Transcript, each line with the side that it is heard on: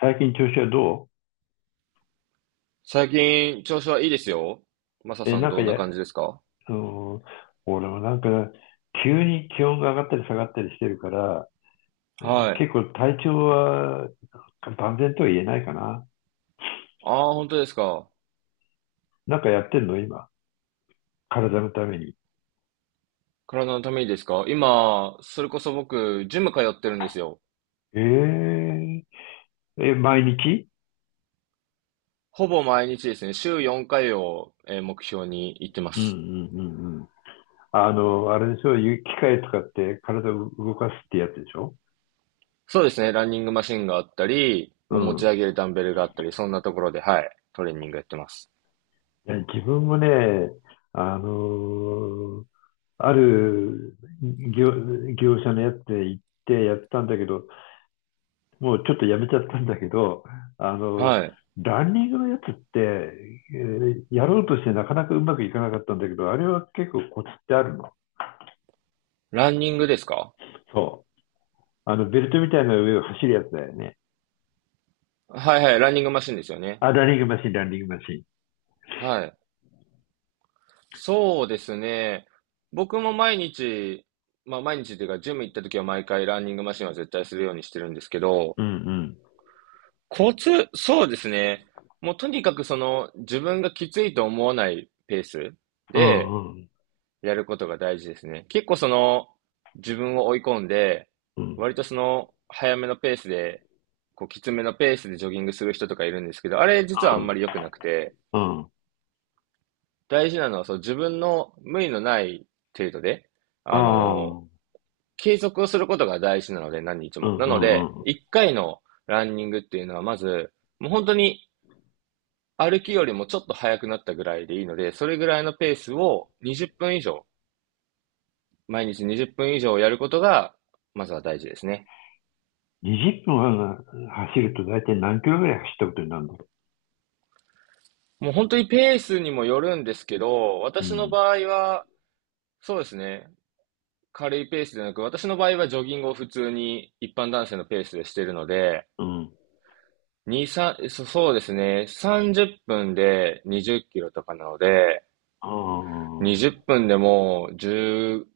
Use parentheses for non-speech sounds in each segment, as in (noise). left: 最近調子はど
right: 最近、調子はいいですよ。マサ
left: う？え、
right: さん
left: なんか
right: どんな
left: や、
right: 感じですか？
left: うん、俺も急に気温が上がったり下がったりしてるから、
right: はい。
left: 結構体調は万全とは言えないかな。
right: ああ、本当ですか。
left: なんかやってんの今？体のために。
right: 体のためにですか？今、それこそ僕、ジム通ってるんですよ。
left: えー、え、毎日？
right: ほぼ毎日ですね、週4回を、目標に行ってま
left: うんうんう
right: す。
left: んうん。あの、あれでしょ？機械使って体を動かすってやつでしょ？
right: そうですね、ランニングマシンがあったり、
left: う
right: まあ持ち
left: ん。
right: 上げるダンベルがあったり、そんなところで、はい、トレーニングやってます。
left: いや、自分もね、あのーある業、業者のやつで行ってやったんだけど、もうちょっとやめちゃったんだけど、あの、
right: はい。
left: ランニングのやつって、やろうとしてなかなかうまくいかなかったんだけど、あれは結構コツってあるの？
right: ランニングですか？
left: そう。あの、ベルトみたいな上を走るやつだよね。
right: はいはい、ランニングマシンですよね。
left: あ、ランニングマシン、ランニングマシン。
right: はい。そうですね。僕も毎日、まあ毎日というか、ジム行った時は毎回ランニングマシンは絶対するようにしてるんですけど、
left: うんうん。
right: コツ、そうですね。もうとにかくその自分がきついと思わないペース
left: う
right: で
left: んうん。
right: やることが大事ですね。結構その自分を追い込んで、
left: うん、
right: 割とその早めのペースで、こうきつめのペースでジョギングする人とかいるんですけど、あれ実
left: あ、
right: はあんま
left: う
right: り良くなくて、
left: ーん。うん。
right: 大事なのはそう自分の無理のない程度で、
left: あ
right: あの
left: あ。
right: 継続をすることが大事なので、何日
left: う
right: も。
left: ん
right: な
left: う
right: の
left: んうんうんうん
right: で、
left: うんうん、ああ、うんうんうん。
right: 1回のランニングっていうのは、まず、もう本当に歩きよりもちょっと速くなったぐらいでいいので、それぐらいのペースを20分以上、毎日20分以上やることが、まずは大事ですね。
left: 20分走ると大体何キロぐらい走ったことになるの？
right: もう本当にペースにもよるんですけど、
left: う
right: 私の
left: ん。
right: 場合は、そうですね、軽いペースでなく、私の場合はジョギングを普通に一般男性のペースでしてるので、
left: うん。
right: 2、3、そうですね、30分で20キロとかなので、
left: ああ、
right: 20分でもじゅう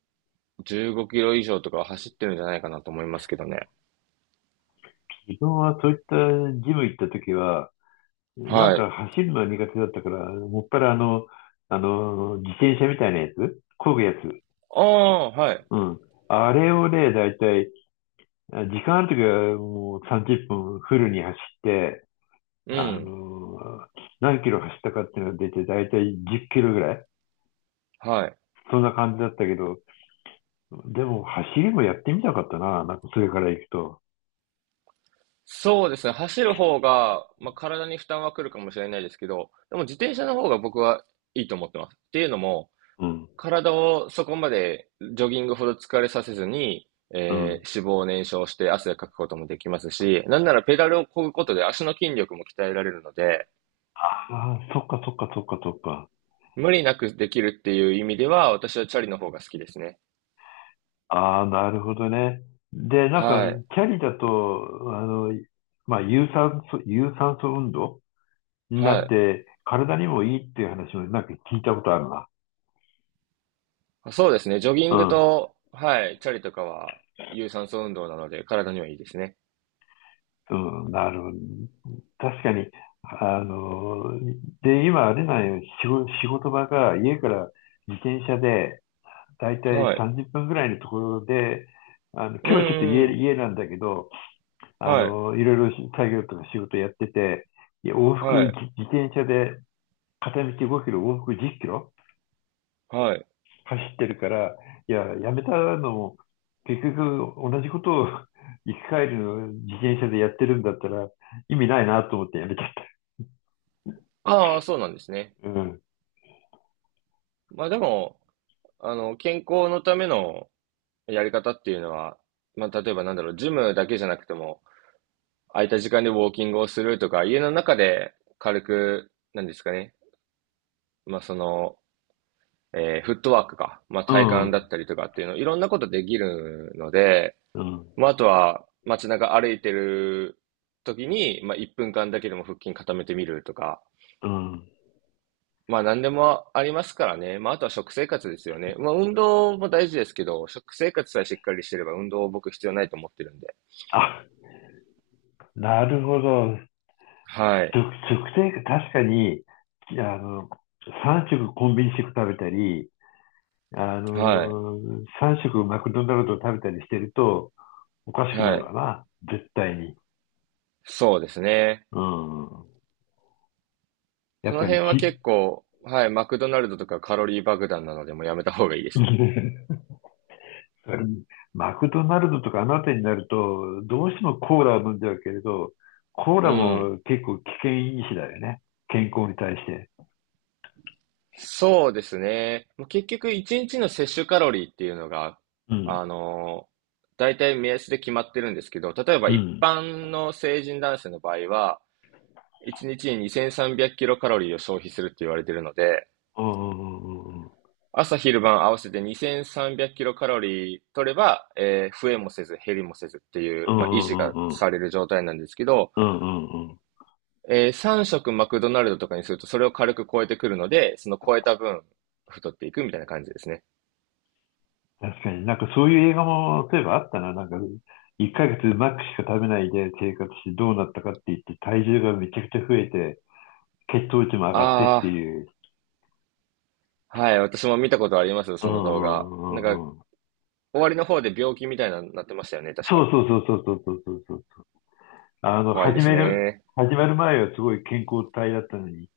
right: 10、15キロ以上とか走ってるんじゃないかなと思いますけどね。
left: 自分はそういったジム行った時は、なん
right: はい。
left: か走るのは苦手だったから、もっぱらあの、自転車みたいなやつ漕ぐやつ。
right: ああ、はい。
left: うん。あれをね、だいたい、あ、時間ある時はもう30分フルに走って、
right: う
left: あ
right: ん。
left: の、何キロ走ったかっていうのが出て、だいたい10キロぐらい。
right: はい。
left: そんな感じだったけど、でも走りもやってみたかったな、なんかそれから行くと。
right: そうですね。走る方が、まあ、体に負担は来るかもしれないですけど、でも自転車の方が僕はいいと思ってます。っていうのも、
left: うん、
right: 体をそこまでジョギングほど疲れさせずに、
left: うん。
right: 脂肪を燃焼して汗をかくこともできますし、なんならペダルを漕ぐことで足の筋力も鍛えられるので、
left: ああ、そっかそっかそっかそっか。
right: 無理なくできるっていう意味では、私はチャリの方が好きですね。
left: ああ、なるほどね。で、な
right: は
left: ん
right: い。
left: か、キャリだと、あの、まあ、有酸素運動に
right: は
left: なっ
right: い。
left: て、体にもいいっていう話もなんか聞いたことあるな。
right: あそうですね。ジョギ
left: う
right: ング
left: ん、
right: と、はい、チャリとかは、有酸素運動なので、体にはいいですね。
left: うん、なるほど。確かに、あの、で、今あれなんよ、仕事場が家から自転車で、だいたい
right: はい。
left: 30分ぐらいのところで、あの、今
right: うん
left: 日
right: う
left: はちょっと
right: んうん。
left: 家なんだけど、あ
right: はい。
left: の、いろいろ作業とか仕事やってて、いや往復
right: はい。
left: 自転車で片道5キロ、往復10キロ
right: はい。
left: 走ってるから、いや、やめたのも、結局同じことを (laughs) 行き帰りの自転車でやってるんだったら意味ないなと思ってやめちゃっ
right: ああ、そうなんですね。
left: た。うん。
right: まあでも、健康のためのやり方っていうのは、まあ例えばなんだろう、ジムだけじゃなくても、空いた時間でウォーキングをするとか、家の中で軽く、なんですかね。まあその、フットワークか、まあ、
left: う
right: 体幹だ
left: ん。
right: ったりとかっていうの、いろんなことできるので、
left: うん。
right: まあ、あとは街中歩いてる時に、まあ、1分間だけでも腹筋固めてみるとか、
left: うん。
right: まあ、何でもありますからね。まあ、あとは食生活ですよね。まあ、運動も大事ですけど、食生活さえしっかりしてれば運動僕必要ないと思ってるんで。
left: あ、なるほど。
right: はい。
left: 食生活、確かに、あの、3食コンビニ食食べたり、あ
right: はい。
left: の、3食マクドナルド食べたりしてるとおかしくな
right: は
left: る
right: い。
left: わな。絶対に。
right: そうですね。
left: うん。や
right: そ
left: っ
right: の
left: ぱり
right: 辺は
left: ひ、
right: 結構、はい、マクドナルドとかカロリー爆弾なのでもうやめた方がいいですね。
left: (laughs) マクドナルドとかあの辺りになると、どうしてもコーラを飲んじゃうけれど、コー
right: う
left: ラ
right: ん。
left: も結構危険因子だよね。健康に対して。
right: そうですね。もう結局、一日の摂取カロリーっていうのが、
left: う
right: あ
left: ん。
right: の、大体目安で決まってるんですけど、例えば
left: う
right: 一
left: ん。
right: 般の成人男性の場合は、一日に2300キロカロリーを消費するって言われてるので、
left: うんうんうんうん。
right: 朝昼晩合わせて2300キロカロリー取れば、増えもせず減りもせずってい
left: う
right: う、まあ、維持
left: ん
right: が
left: うん
right: される状態なんですけど、
left: うんうんうんうんうんうんうんうんうん。
right: 3食マクドナルドとかにするとそれを軽く超えてくるので、その超えた分太っていくみたいな感じですね。
left: 確かになんかそういう映画も、例えばあったな。なんか、1ヶ月マックしか食べないで生活してどうなったかって言って、体重がめちゃくちゃ増えて、血糖値も上がって
right: あ
left: って
right: あ、
left: いう。
right: はい、私も見たことありますよ、
left: う
right: そ
left: ん
right: の動画。
left: う
right: なん
left: んう
right: か、
left: んうん。
right: 終わりの方で病気みたいなのになってましたよね、確
left: そ
right: か。
left: うそうそうそうそうそうそう。あの、
right: 怖いですね。
left: 始まる前はすごい健康体だったのに、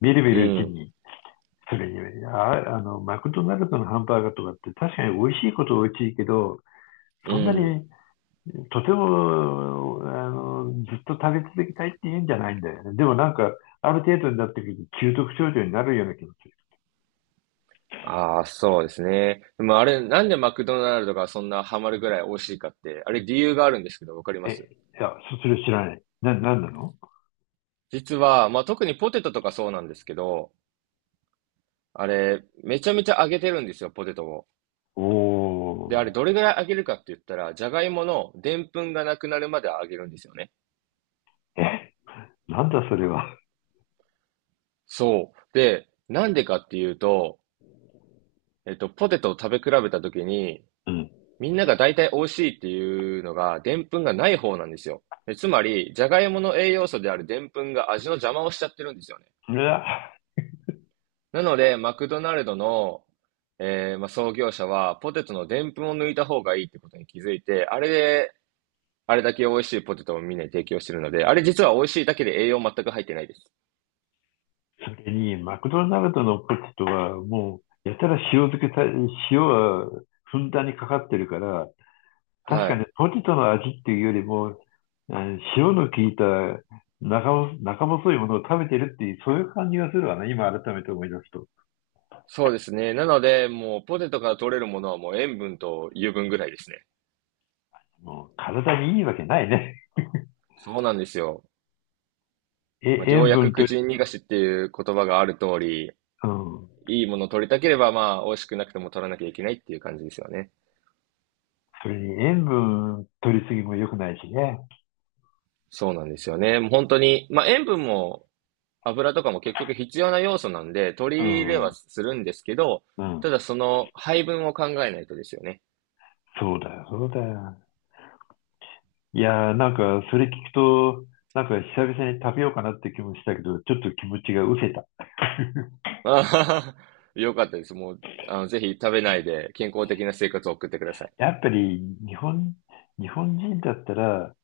left: みるみ
right: う
left: るうち
right: ん、
left: に、それに、あ、マクドナルドのハンバーガーとかって確かに美味しいことは美味しいけど、
right: う
left: そんな
right: ん。
left: に、とても、あの、ずっと食べ続けたいって言うんじゃないんだよね。でもなんか、ある程度になってくると、中毒症状になるような気持ち。
right: ああ、そうですね。でもあれ、なんでマクドナルドがそんなハマるぐらい美味しいかって、あれ理由があるんですけど、わかります？
left: え、いや、それ知らない。なんなの？
right: 実は、まあ、特にポテトとかそうなんですけど、あれ、めちゃめちゃ揚げてるんですよ、ポテトを。
left: お
right: で、あ
left: ー。
right: れ、どれぐらい揚げるかって言ったら、じゃがいものでんぷんがなくなるまで揚げるんですよね。
left: え、なんだそれは。
right: そう。で、なんでかっていうと、えっと、ポテトを食べ比べたときに、
left: うん。
right: みんなが大体美味しいっていうのが、でんぷんがない方なんですよ。つまり、じゃがいもの栄養素であるでんぷんが味の邪魔をしちゃってるんですよね。
left: うわ。
right: なので、マクドナルドの、まあ、創業者は、ポテトのでんぷんを抜いた方がいいってことに気づいて、あれで、あれだけ美味しいポテトをみんなに提供してるので、あれ実は美味しいだけで栄養全く入ってないです。
left: それに、マクドナルドのポテトは、もう、やたら塩漬けた、塩はふんだんにかかってるから、確
right: は
left: か
right: い。
left: にポテトの味っていうよりも、あ、塩の効いた中中細いものを食べてるっていう、そういう感じがするわね、今改めて思い出すと。
right: そうですね。なので、もうポテトから取れるものはもう塩分と油分ぐらいですね。
left: もう、体にいいわけないね。
right: そうなんですよ。
left: え、
right: まあ、良
left: 塩分
right: 薬苦
left: 取り、
right: 尽逃がしっていう言葉がある通り、
left: うん。
right: いいものを取りたければ、まあ、美味しくなくても取らなきゃいけないっていう感じですよね。
left: それに塩分取りすぎも良くないしね。
right: そうなんですよね。もう本当に、まあ、塩分も油とかも結局必要な要素なんで、取
left: う
right: り入れは
left: ん。
right: するんですけど、
left: うん。
right: ただその配分を考えないとですよね。
left: そうだよ、そうだよ。いやー、なんか、それ聞くと、なんか、久々に食べようかなって気もしたけど、ちょっと気持ちが失せた。
right: あはは。よかったです。もう、ぜひ食べないで健康的な生活を送ってください。
left: やっぱり、日本、日本人だったら、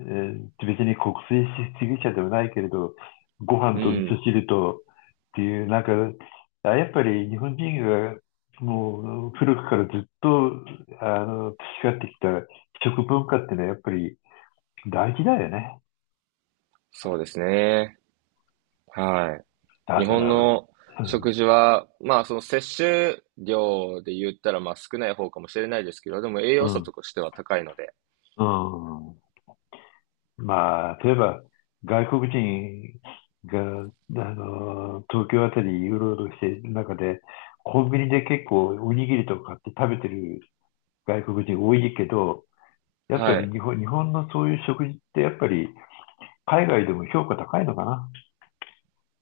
left: 別に国粋主義者ではないけれど、ご飯
right: う
left: と味
right: ん。
left: 噌汁とっていう、なんか、あ、やっぱり日本人が、もう、古くからずっと、あの、培ってきた食文化ってのは、やっぱり大事だよね。
right: そうですね。はい。
left: だ
right: 日
left: か
right: 本
left: ら、
right: の
left: う
right: 食
left: ん、
right: 事は、まあ、その摂取量で言ったら、まあ、少ない方かもしれないですけど、でも栄
left: う
right: 養素
left: ん、
right: としては高いので、
left: うん。まあ、例えば、外国人が、あの、東京あたりうろうろしている中で、コンビニで結構おにぎりとか買って食べてる外国人多いけど、やっぱ
right: は
left: り
right: い。
left: 日本のそういう食事ってやっぱり海外でも評価高いのかな。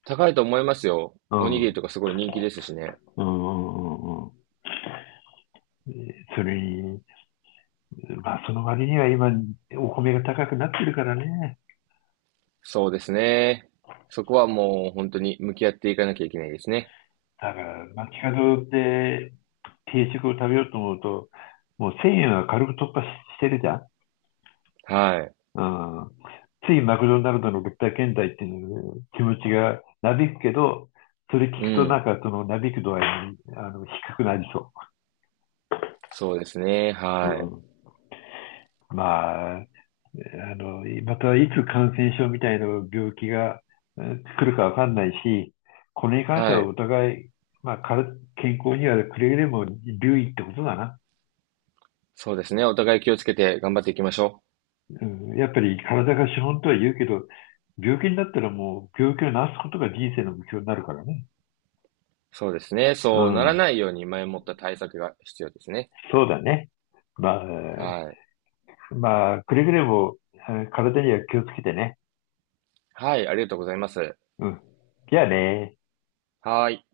right: 高いと思いますよ。
left: う
right: おに
left: ん。
right: ぎ
left: う
right: りとかすごい人気ですしね。
left: んうんうんうん。それに、まあその割には今お米が高くなってるからね。
right: そうですね。そこはもう本当に向き合っていかなきゃいけないですね。
left: だから、街角で定食を食べようと思うと、もう1000円は軽く突破ししてるじゃん。
right: はい。
left: うん。ついマクドナルドの物体検体っていう気持ちがなびくけど、それ聞
right: う
left: くとなん
right: ん。
left: かそのなびく度合いにあの低くなりそ
right: そうですね。
left: う。う
right: はい。
left: ん。まあ、あの、またいつ感染症みたいな病気が来るかわかんないし、これに関して
right: は
left: は
right: い。
left: お互い、まあ、から健康にはくれぐれも留意ってことだな。
right: そうですね。お互い気をつけて頑張っていきましょ
left: うん。やっぱり体が資本とは言うけど、病気になったらもう病気を治すことが人生の目標になるからね。
right: う。そうですね。
left: う
right: そうなら
left: ん。
right: ないように前もった対策が必要ですね。
left: そうだね。まあ、
right: はい。
left: くれぐれも体には気をつけてね。
right: はい。ありがとうございます。
left: うん。じゃあね。
right: はい。